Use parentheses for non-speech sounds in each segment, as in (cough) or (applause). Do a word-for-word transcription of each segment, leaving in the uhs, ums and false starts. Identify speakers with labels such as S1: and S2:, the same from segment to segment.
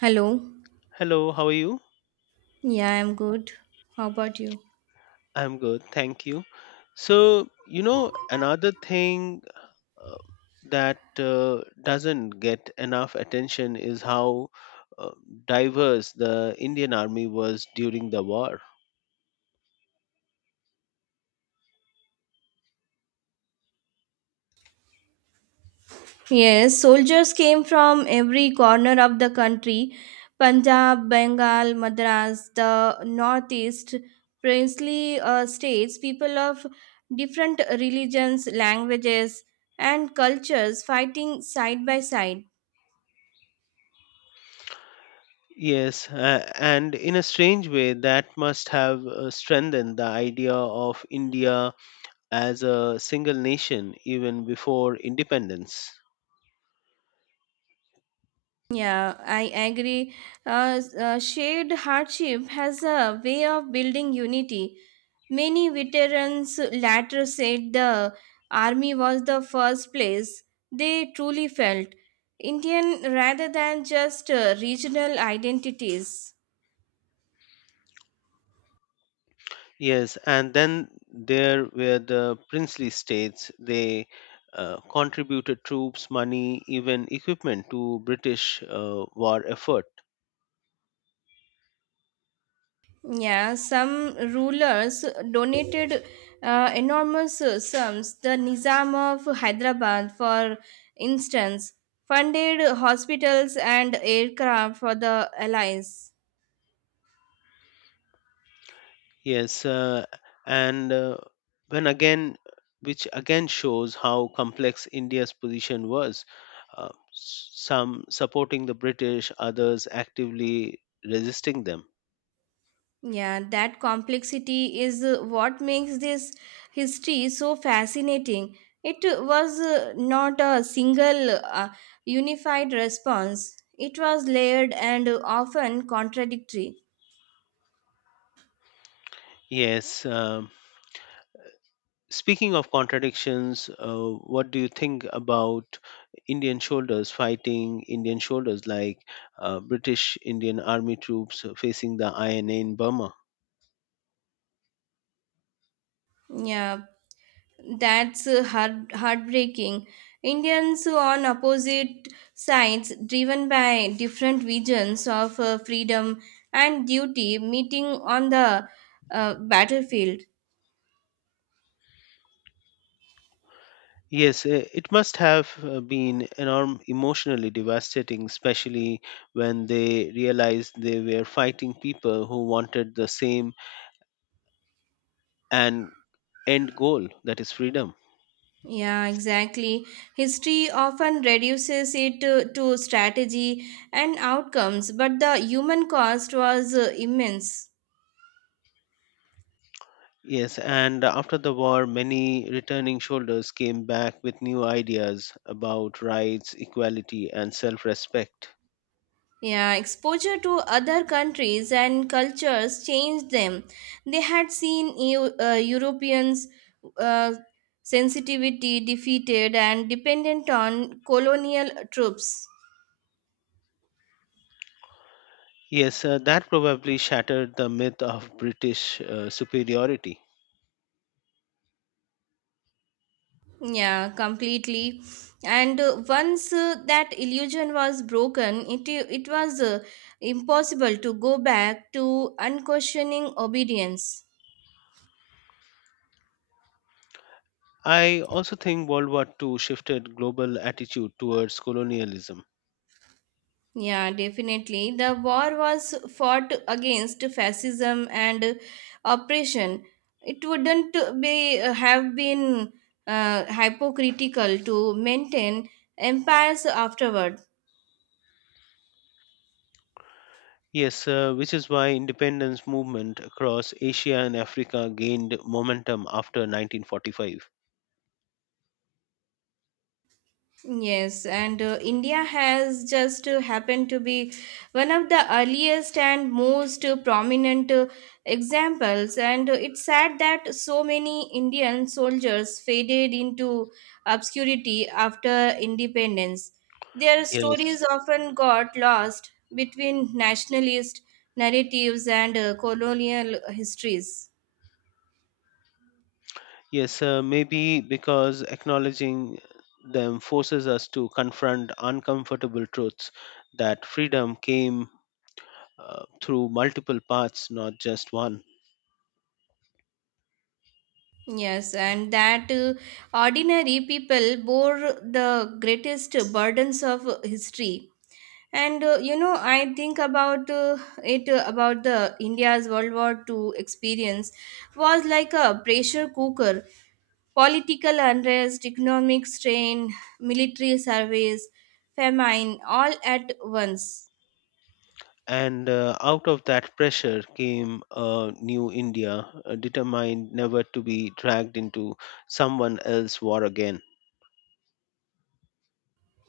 S1: Hello.
S2: Hello, how are you?
S1: Yeah, I'm good. How about you?
S2: I'm good, thank you. So, you know, another thing uh, that uh, doesn't get enough attention is how uh, diverse the Indian Army was during the war.
S1: Yes, soldiers came from every corner of the country: Punjab, Bengal, Madras, the northeast, princely uh, states, people of different religions, languages, and cultures fighting side by side.
S2: Yes, uh, and in a strange way, that must have uh, strengthened the idea of India as a single nation even before independence.
S1: Yeah, I agree. Uh, s- uh, shared hardship has a way of building unity. Many veterans later said the army was the first place they truly felt Indian rather than just uh, regional identities.
S2: Yes, and then there were the princely states. They uh, contributed troops, money, even equipment to British uh, war effort.
S1: Yeah, some rulers donated uh, enormous sums. The Nizam of Hyderabad, for instance, funded hospitals and aircraft for the allies.
S2: Yes, uh, and uh, when again, which again shows how complex India's position was. Uh, s- some supporting the British, others actively resisting them.
S1: Yeah, that complexity is uh, what makes this history so fascinating. It was uh, not a single uh, unified response, it was layered and often contradictory.
S2: Yes, um, Speaking of contradictions, uh, what do you think about Indian soldiers fighting Indian soldiers like uh, British Indian Army troops facing the I N A in Burma?
S1: Yeah, That's uh, heart- heartbreaking. Indians on opposite sides, driven by different visions of uh, freedom and duty, meeting on the uh, battlefield.
S2: Yes, uh, it must have uh, been enorm- emotionally devastating, especially when they realized they were fighting people who wanted the same and end goal, that is freedom.
S1: Yeah, exactly. History often reduces it to, to strategy and outcomes, but the human cost was uh, immense.
S2: Yes, and after the war, many returning soldiers came back with new ideas about rights, equality, and self respect.
S1: Yeah, exposure to other countries and cultures changed them. They had seen Eu- uh, Europeans' uh, sensitivity defeated and dependent on colonial troops.
S2: Yes, uh, that probably shattered the myth of British uh, superiority.
S1: Yeah, completely. And uh, once uh, that illusion was broken, it, it was uh, impossible to go back to unquestioning obedience.
S2: I also think World War Two shifted global attitude towards colonialism.
S1: Yeah, definitely. The war was fought against fascism and oppression. It wouldn't be have been uh, hypocritical to maintain empires afterward.
S2: Yes, uh, which is why independence movement across Asia and Africa gained momentum after nineteen forty-five.
S1: Yes, and uh, India has just uh, happened to be one of the earliest and most uh, prominent uh, examples. And uh, it's sad that so many Indian soldiers faded into obscurity after independence. Their
S2: Yes.
S1: stories often got lost between nationalist narratives and uh, colonial histories.
S2: Yes, uh, maybe because acknowledging them forces us to confront uncomfortable truths that freedom came uh, through multiple paths, not just one.
S1: Yes, and that uh, ordinary people bore the greatest burdens of uh, history. And uh, you know, I think about uh, it uh, about the India's World War Two experience was like a pressure cooker. Political unrest, economic strain, military service, famine, all at once.
S2: And uh, out of that pressure came a new India, uh, determined never to be dragged into someone else's war again.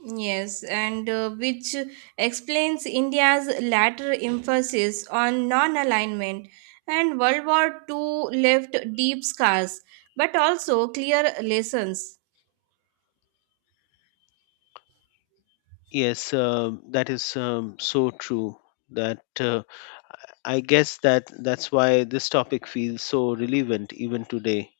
S1: Yes, and uh, which explains India's latter emphasis on non alignment. And World War I I left deep scars, but also clear lessons.
S2: Yes, uh, that is um, so true. That uh, I I guess that that's why this topic feels so relevant even today.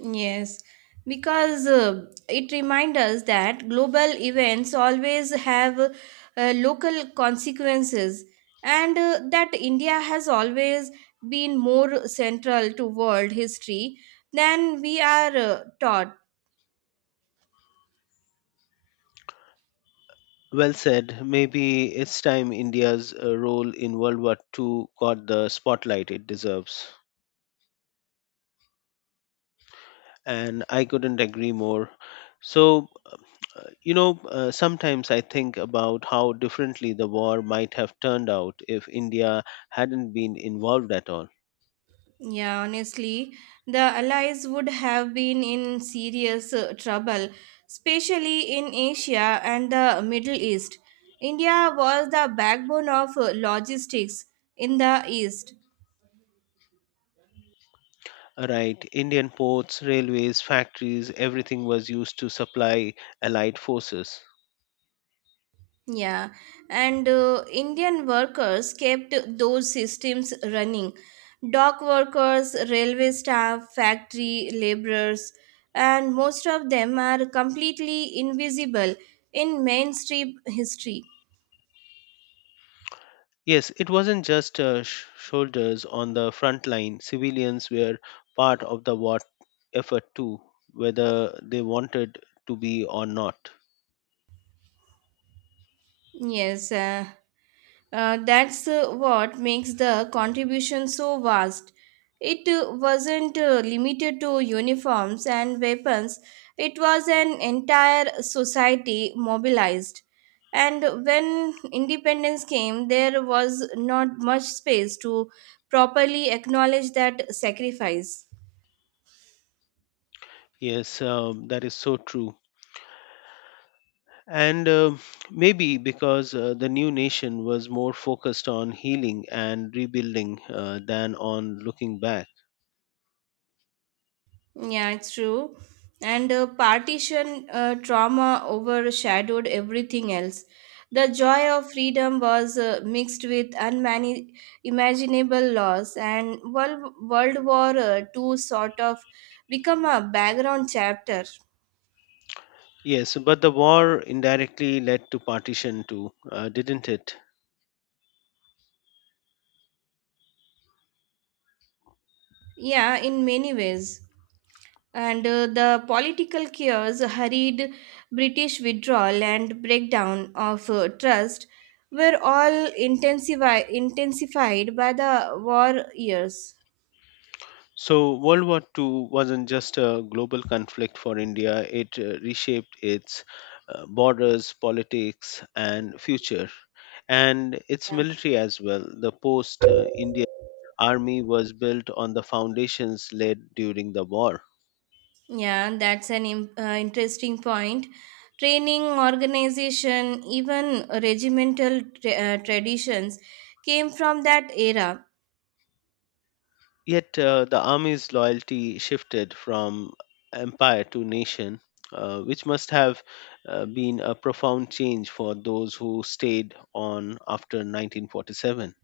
S1: Yes, because uh, it reminds us that global events always have uh, local consequences, and uh, that India has always been more central to world history than we are uh, taught.
S2: Well said. Maybe it's time India's uh, role in World War two got the spotlight it deserves. And I couldn't agree more. So, uh, you know, uh, sometimes I think about how differently the war might have turned out if India hadn't been involved at all.
S1: Yeah, honestly, the Allies would have been in serious uh, trouble, especially in Asia and the Middle East. India was the backbone of uh, logistics in the East.
S2: Right, Indian ports, railways, factories, everything was used to supply Allied forces.
S1: Yeah, and uh, Indian workers kept those systems running. Dock workers, railway staff, factory laborers, and most of them are completely invisible in mainstream history.
S2: Yes, it wasn't just uh, sh- soldiers on the front line. Civilians were part of the war effort too, whether they wanted to be or not.
S1: Yes, uh, uh, that's uh, what makes the contribution so vast. It uh, wasn't uh, limited to uniforms and weapons, it was an entire society mobilized. And when independence came, there was not much space to properly acknowledge that sacrifice.
S2: Yes, um, that is so true. And um maybe because uh, the new nation was more focused on healing and rebuilding uh, than on looking back.
S1: Yeah, it's true. And uh, partition uh, trauma overshadowed everything else. The joy of freedom was uh, mixed with unimaginable loss, and World, World War uh, I I sort of become a background chapter.
S2: Yes, but the war indirectly led to partition too, uh, didn't it?
S1: Yeah, in many ways. And uh, the political chaos, hurried British withdrawal, and breakdown of uh, trust were all intensifi- intensified by the war years.
S2: So, World War two wasn't just a global conflict for India, it uh, reshaped its uh, borders, politics, and future, and its
S1: Yeah,
S2: military as well. The post uh, Indian army was built on the foundations laid during the war.
S1: yeah that's an im- uh, interesting point. Training, organization, even regimental tra- uh, traditions came from that era.
S2: Yet, uh, the army's loyalty shifted from empire to nation, uh, which must have uh, been a profound change for those who stayed on after nineteen forty-seven.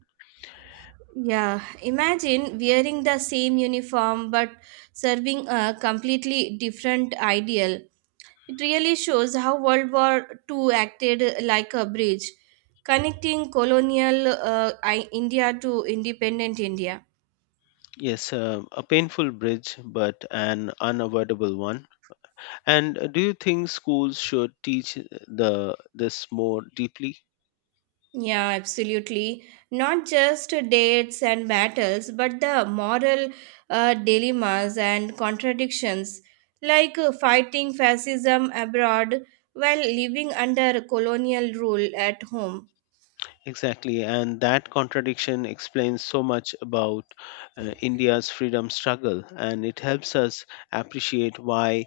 S1: Yeah, imagine wearing the same uniform but serving a completely different ideal. It really shows how World War I I acted like a bridge, connecting colonial uh, I- India to independent India.
S2: Yes, uh, a painful bridge, but an unavoidable one. And uh, do you think schools should teach the this more deeply?
S1: Yeah, absolutely. Not just dates and battles, but the moral uh, dilemmas and contradictions, like uh, fighting fascism abroad while living under colonial rule at home.
S2: Exactly, and that contradiction explains so much about uh, India's freedom struggle, and it helps us appreciate why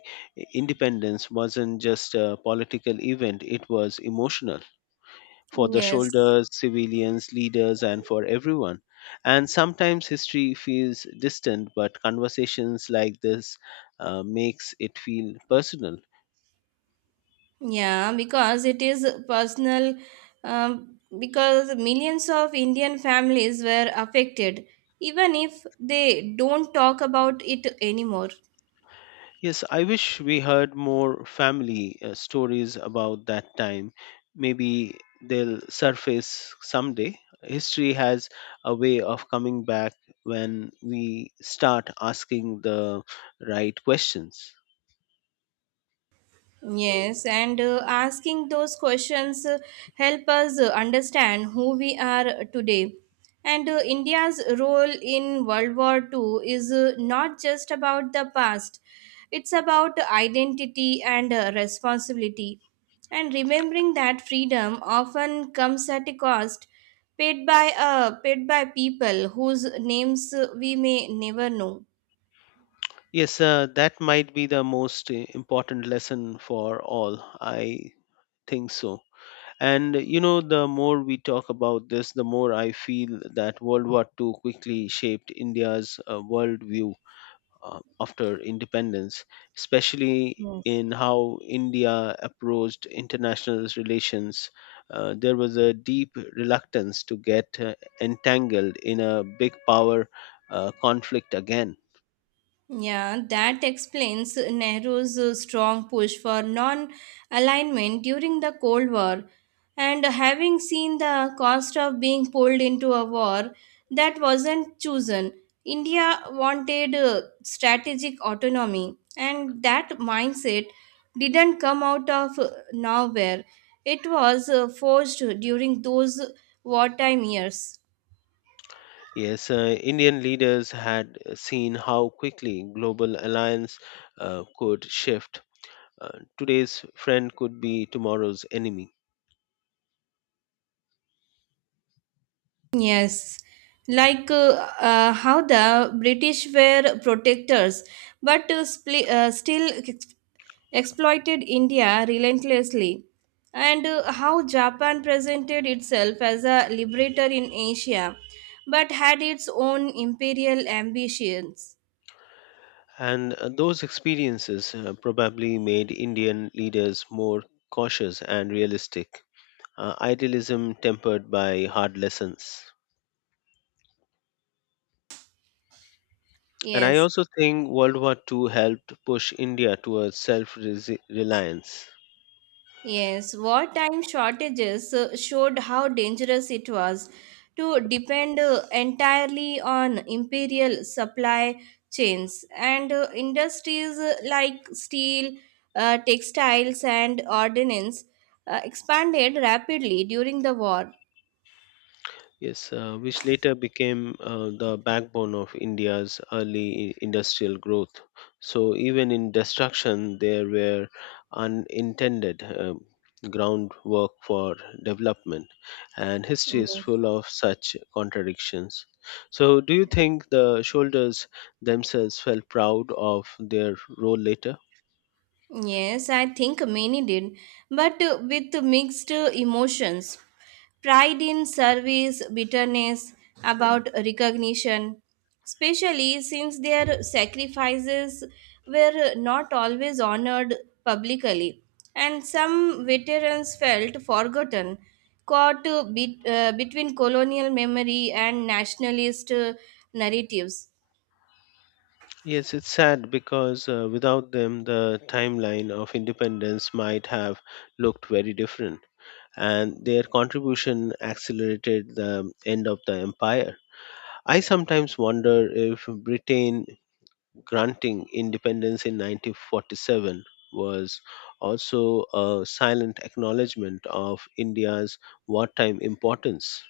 S2: independence wasn't just a political event; it was emotional, for the
S1: Yes.
S2: soldiers, civilians, leaders, and for everyone. And sometimes history feels distant, but conversations like this uh, makes it feel personal.
S1: Yeah, because it is personal, um, because millions of Indian families were affected, even if they don't talk about it anymore.
S2: Yes, I wish we heard more family uh, stories about that time. Maybe they'll surface someday. History has a way of coming back when we start asking the right questions.
S1: Yes, and uh, asking those questions uh, help us uh, understand who we are today. And uh, India's role in World War Two is uh, not just about the past, it's about identity and uh, responsibility. And remembering that freedom often comes at a cost paid by, uh, paid by people whose names uh, we may never know.
S2: Yes, uh, that might be the most uh, important lesson for all. I think so. And uh, you know, the more we talk about this, the more I feel that World War two quickly shaped India's uh, worldview uh, after independence, especially in how India approached international relations. Uh, there was a deep reluctance to get uh, entangled in a big power uh, conflict again.
S1: Yeah, that explains Nehru's uh, strong push for non alignment during the Cold War. And having seen the cost of being pulled into a war that wasn't chosen, India wanted uh, strategic autonomy. And that mindset didn't come out of uh, nowhere, it was uh, forged during those wartime years.
S2: Yes, uh, Indian leaders had uh, seen how quickly global alliance uh, could shift. Uh, today's friend could be tomorrow's enemy.
S1: Yes, like uh, uh, how the British were protectors, but uh, spli- uh, still ex- exploited India relentlessly, and uh, how Japan presented itself as a liberator in Asia, but had its own imperial ambitions.
S2: And uh, those experiences uh, probably made Indian leaders more cautious and realistic, uh, idealism tempered by hard lessons. And I
S1: Yes.
S2: also think World War two helped push India towards self reliance.
S1: Yes, wartime shortages uh, showed how dangerous it was to depend uh, entirely on imperial supply chains, and uh, industries uh, like steel, uh, textiles, and ordnance uh, expanded rapidly during the war.
S2: Yes, uh, which later became uh, the backbone of India's early i- industrial growth. So, even in destruction, there were unintended um, groundwork for development, and history is
S1: Yes.
S2: full of such contradictions. So, do you think the soldiers themselves felt proud of their role later?
S1: Yes, I think many did, but uh, with mixed uh, emotions. Pride in service, bitterness about recognition, especially since their sacrifices were not always honored publicly, and some veterans felt forgotten, caught uh, bet- uh, between colonial memory and nationalist uh, narratives.
S2: Yes, it's sad because uh, without them, the timeline of independence might have looked very different, and their contribution accelerated the end of the empire. I sometimes wonder if Britain granting independence in nineteen forty-seven was also a silent acknowledgement of India's wartime importance.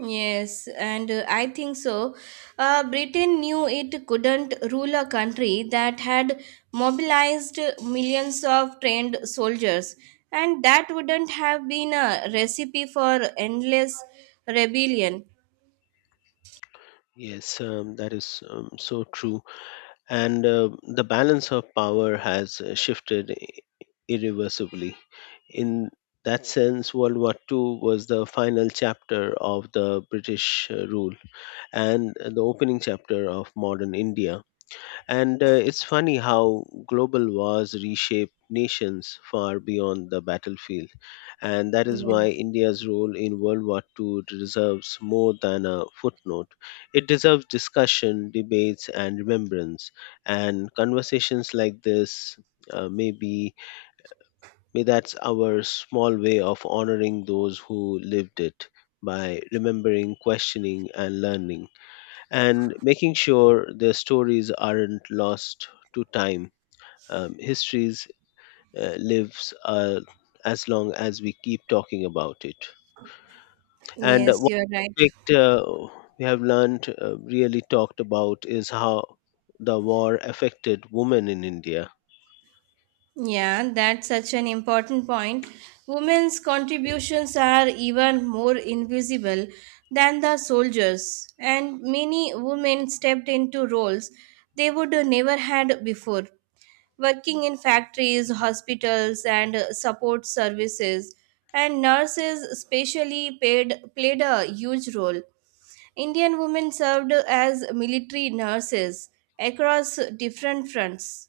S1: Yes, and uh, I think so. Uh, Britain knew it couldn't rule a country that had mobilized millions of trained soldiers, and that wouldn't have been a recipe for endless rebellion.
S2: Yes, um, that is um, so true. And uh, the balance of power has uh, shifted irreversibly. In that sense, World War two was the final chapter of the British uh, rule and the opening chapter of modern India. And uh, it's funny how global wars reshaped nations far beyond the battlefield. And that is why
S1: Yeah.
S2: India's role in World War two deserves more than a footnote. It deserves discussion, debates, and remembrance. And conversations like this uh, may be May that's our small way of honoring those who lived it by remembering, questioning, and learning, and making sure their stories aren't lost to time. Um, histories uh, lives uh, as long as we keep talking about it. And
S1: Yes,
S2: one
S1: you're right.
S2: aspect uh, we have learned, uh, really talked about, is how the war affected women in India.
S1: Yeah, that's such an important point. Women's contributions are even more invisible than the soldiers, and many women stepped into roles they would never had before, working in factories, hospitals, and support services. And nurses, especially, paid, played a huge role. Indian women served as military nurses across different fronts.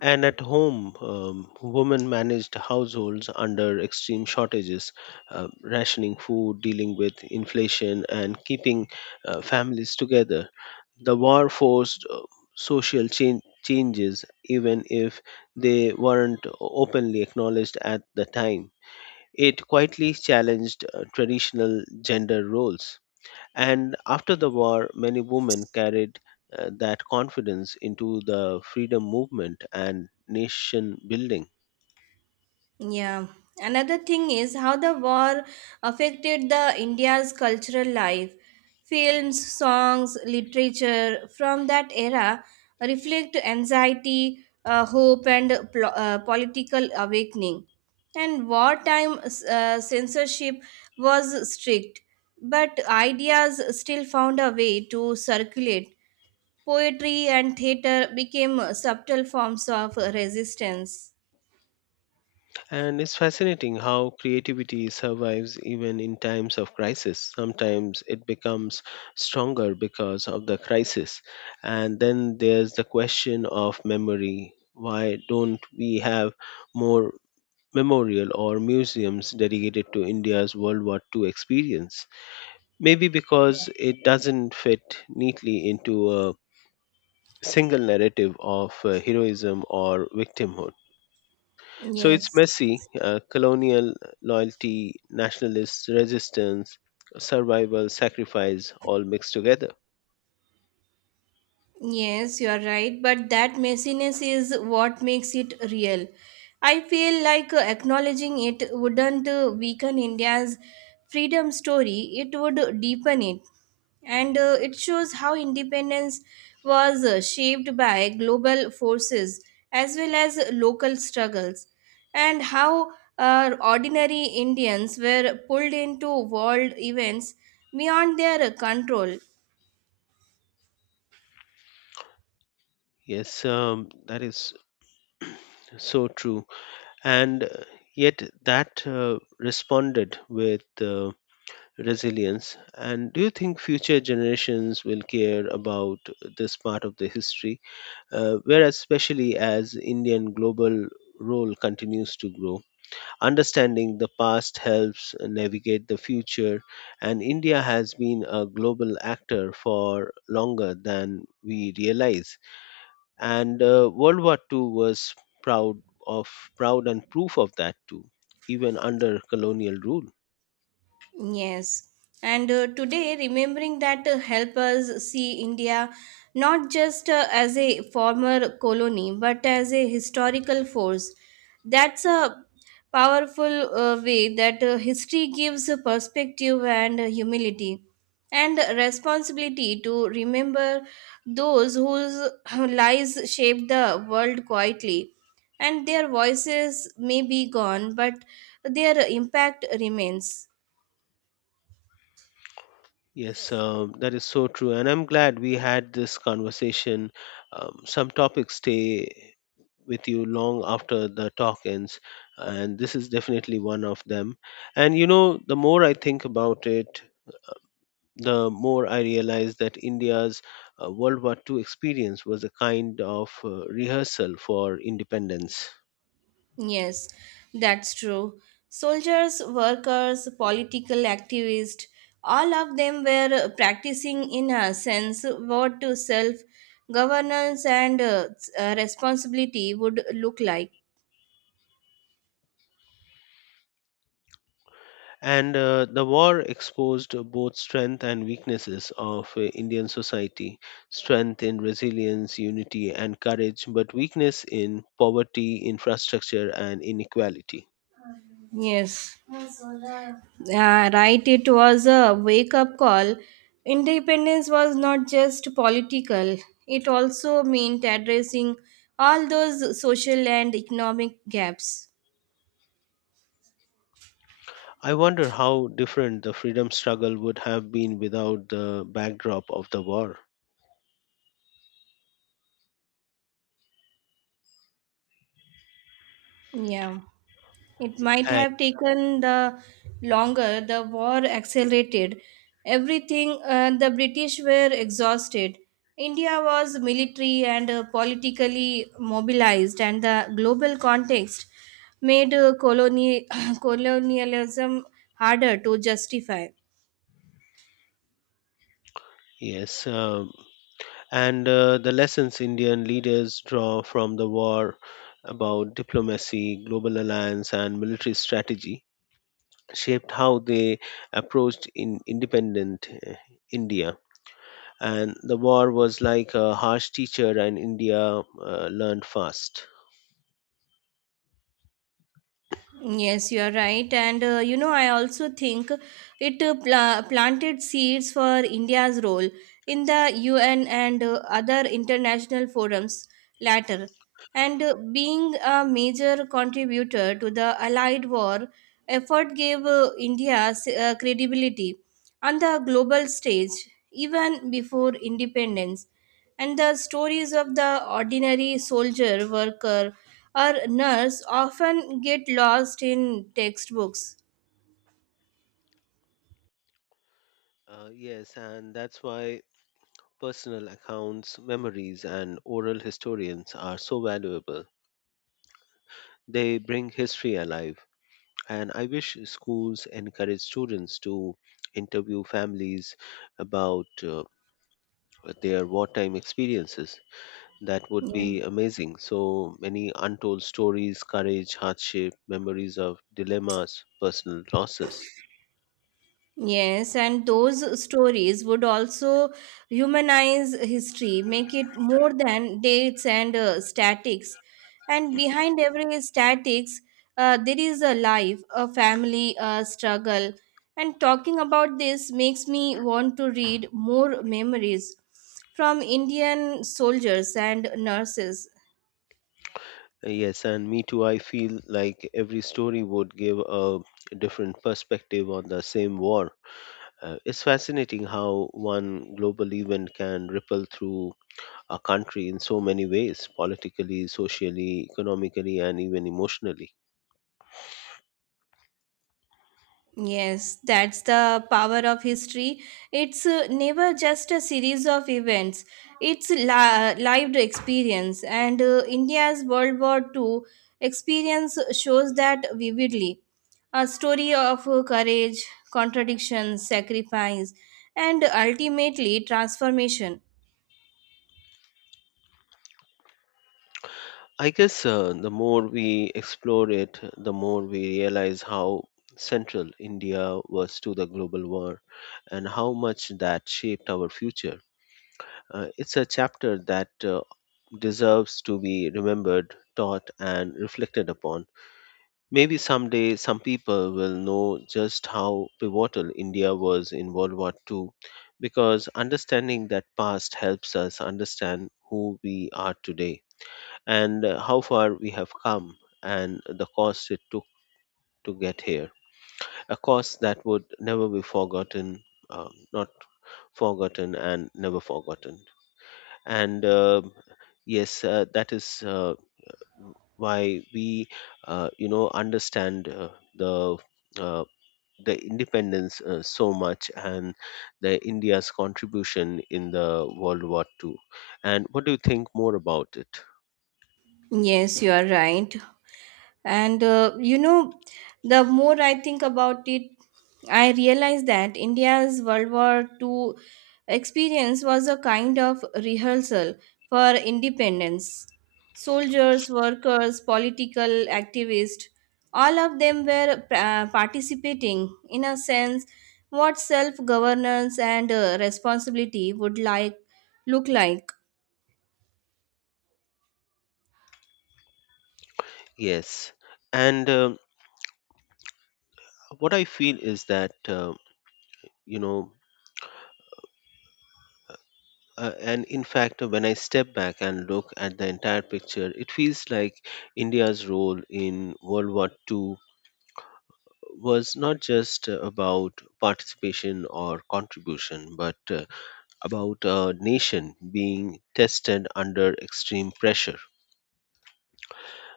S2: And at home, um, women managed households under extreme shortages, uh, rationing food, dealing with inflation, and keeping uh, families together. The war forced uh, social chan- changes, even if they weren't openly acknowledged at the time. It quietly challenged uh, traditional gender roles. And after the war, many women carried uh, that confidence into the freedom movement and nation building.
S1: Yeah. Another thing is how the war affected the India's cultural life. Films, songs, literature from that era reflect anxiety, uh, hope, and pl- uh, political awakening. And wartime uh, censorship was strict, but ideas still found a way to circulate. Poetry and theater became subtle forms of resistance.
S2: And it's fascinating how creativity survives even in times of crisis. Sometimes it becomes stronger because of the crisis. And then there's the question of memory. Why don't we have more memorial or museums dedicated to India's World War two experience? Maybe because it doesn't fit neatly into a single narrative of uh, heroism or victimhood. So it's
S1: Yes.
S2: messy, uh, colonial loyalty, nationalist resistance, survival, sacrifice, all mixed together.
S1: Yes, you are right, but that messiness is what makes it real. I feel like uh, acknowledging it wouldn't uh, weaken India's freedom story, it would deepen it. And uh, it shows how independence was uh, shaped by global forces as well as local struggles, and how uh, ordinary Indians were pulled into world events beyond their control.
S2: Yes, um, that is so true. And uh, yet, that uh, responded with uh, resilience. And do you think future generations will care about this part of the history? Uh, whereas, especially as Indian global role continues to grow, understanding the past helps navigate the future, and India has been a global actor for longer than we realize. And uh, World War two was proud of proud and proof of that too, even under colonial rule.
S1: Yes, and uh, today remembering that uh, help us see India not just uh, as a former colony but as a historical force. That's a powerful uh, way that uh, history gives a perspective and uh, humility and responsibility to remember those whose (clears throat) lives shaped the world quietly, and their voices may be gone but their impact remains.
S2: Yes, um, that is so true, and I'm glad we had this conversation. Um, some topics stay with you long after the talk ends, and this is definitely one of them. And you know, the more I think about it, the more I realize that India's uh, World War II experience was a kind of uh, rehearsal for independence.
S1: Yes, that's true. Soldiers, workers, political activists, all of them were practicing, in a sense, what to self governance and uh, uh, responsibility would look like.
S2: And uh, the war exposed both strength and weaknesses of uh, Indian society, strength in resilience, unity, and courage, but weakness in poverty, infrastructure, and inequality.
S1: Yes. Yeah, right. It was a wake up call. Independence was not just political, it also meant addressing all those social and economic gaps.
S2: I wonder how different the freedom struggle would have been without the backdrop of the war.
S1: Yeah. It might
S2: And
S1: have taken the longer, the war accelerated. Everything uh, the British were exhausted. India was military and uh, politically mobilized, and the global context made uh, coloni- (coughs) (clears throat) colonialism harder to justify.
S2: yes, um, and uh, the lessons Indian leaders draw from the war about diplomacy, global alliance, and military strategy shaped how they approached in independent uh, India. And the war was like a harsh teacher, and India uh, learned fast.
S1: Yes, you are right. And uh, you know, I also think it uh, pla- planted seeds for India's role in the U N and uh, other international forums later, and uh, being a major contributor to the Allied war effort gave uh, India s- uh, credibility on the global stage even before independence. And the stories of the ordinary soldier, worker, or nurse often get lost in textbooks.
S2: Uh, yes, and that's why personal accounts, memories, and oral historians are so valuable. They bring history alive, and I wish schools encourage students to interview families about uh, their wartime experiences. That would
S1: Yeah.
S2: be amazing. So many untold stories, courage, hardship, memories of dilemmas, personal losses.
S1: Yes, and those stories would also humanize history, make it more than dates and uh, statics. And behind every statics, uh, there is a life, a family, a struggle. And talking about this makes me want to read more memories from Indian soldiers and nurses.
S2: Uh, Yes, and me too. I feel like every story would give a different perspective on the same war. Uh, it's fascinating how one global event can ripple through a country in so many ways, politically, socially, economically, and even emotionally.
S1: Yes, that's the power of history. It's uh, never just a series of events. It's li- lived experience, and uh, India's World War Two experience shows that vividly. A story of uh, courage, contradiction, sacrifice, and ultimately transformation.
S2: I guess uh, the more we explore it, the more we realize how central India was to the global war and how much that shaped our future. Uh, it's a chapter that uh, deserves to be remembered, taught, and reflected upon. Maybe someday some people will know just how pivotal India was in World War two, because understanding that past helps us understand who we are today and uh, how far we have come and the cost it took to get here. A cost that would never be forgotten, um, not forgotten, and never forgotten. And um yes, uh, that is uh, why we uh, you know, understand uh, the uh, the independence uh, so much and the India's contribution in the World War Two. And what do you think more about it?
S1: Yes, you are right. And uh, you know, the more I think about it, I realize that India's World War I I experience was a kind of rehearsal for independence. Soldiers, workers, political activists, all of them were uh, participating, in a sense, what self governance and uh, responsibility would like look like.
S2: Yes. And um what I feel is that, uh, you know, uh, and in fact, uh, when I step back and look at the entire picture, it feels like India's role in World War Two was not just uh, about participation or contribution, but uh, about a nation being tested under extreme pressure,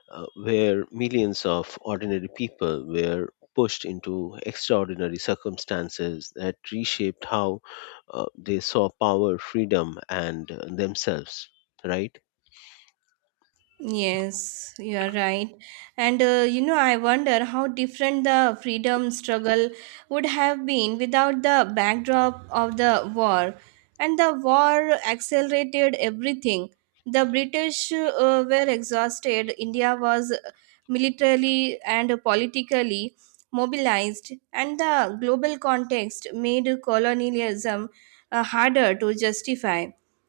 S2: uh, where millions of ordinary people were pushed into extraordinary circumstances that reshaped how uh, they saw power, freedom, and uh, themselves, right?
S1: Yes, you are right. And uh, you know, I wonder how different the freedom struggle would have been without the backdrop of the war. And the war accelerated everything. The British uh, were exhausted, India was militarily and politically mobilized, and the global context made colonialism uh, harder to justify,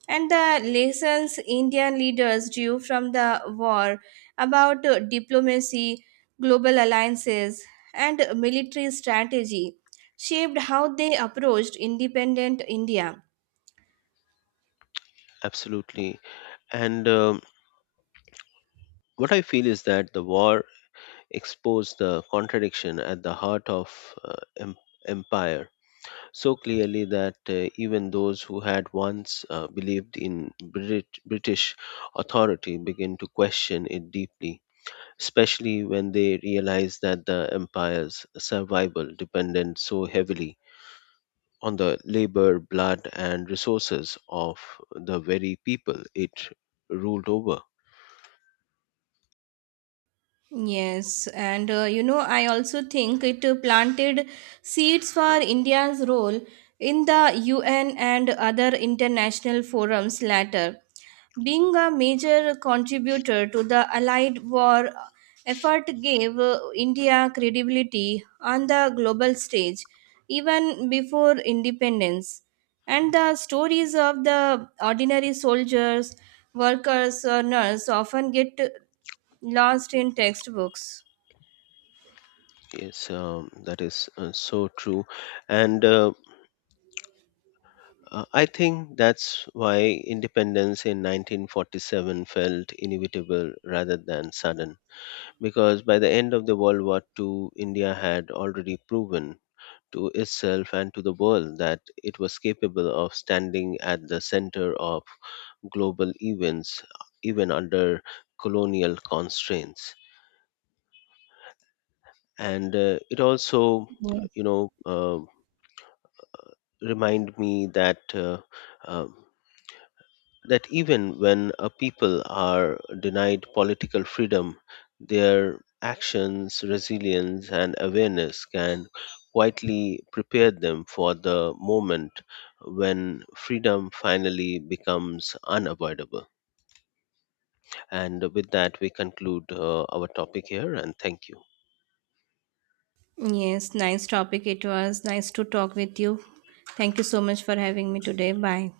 S1: and the lessons Indian leaders drew from the war about uh, diplomacy, global alliances, and military strategy shaped how they approached independent India.
S2: Absolutely. And um, what I feel is that the war exposed the contradiction at the heart of uh, em- empire so clearly that uh, even those who had once uh, believed in Brit- British authority begin to question it deeply, especially when they realize that the empire's survival depended so heavily on the labor, blood, and resources of the very people it ruled over.
S1: Yes, and uh, you know, I also think it uh, planted seeds for India's role in the U N and other international forums later, being a major contributor to the Allied war effort gave uh, India credibility on the global stage even before independence. And the stories of the ordinary soldiers, workers, or nurses often get lost in textbooks.
S2: Yes, um, that is uh, so true. And uh, Uh, I think that's why independence in nineteen forty-seven felt inevitable rather than sudden, because by the end of the World War two, India had already proven to itself and to the world that it was capable of standing at the center of global events, even under colonial constraints. And uh, it also,
S1: Yes.
S2: you know, uh, remind me that Uh, uh, that even when a people are denied political freedom, their actions, resilience, and awareness can quietly prepare them for the moment when freedom finally becomes unavoidable. And with that, we conclude uh, our topic here, and thank you.
S1: Yes, nice topic it was. Nice to talk with you. Thank you so much for having me today. Bye.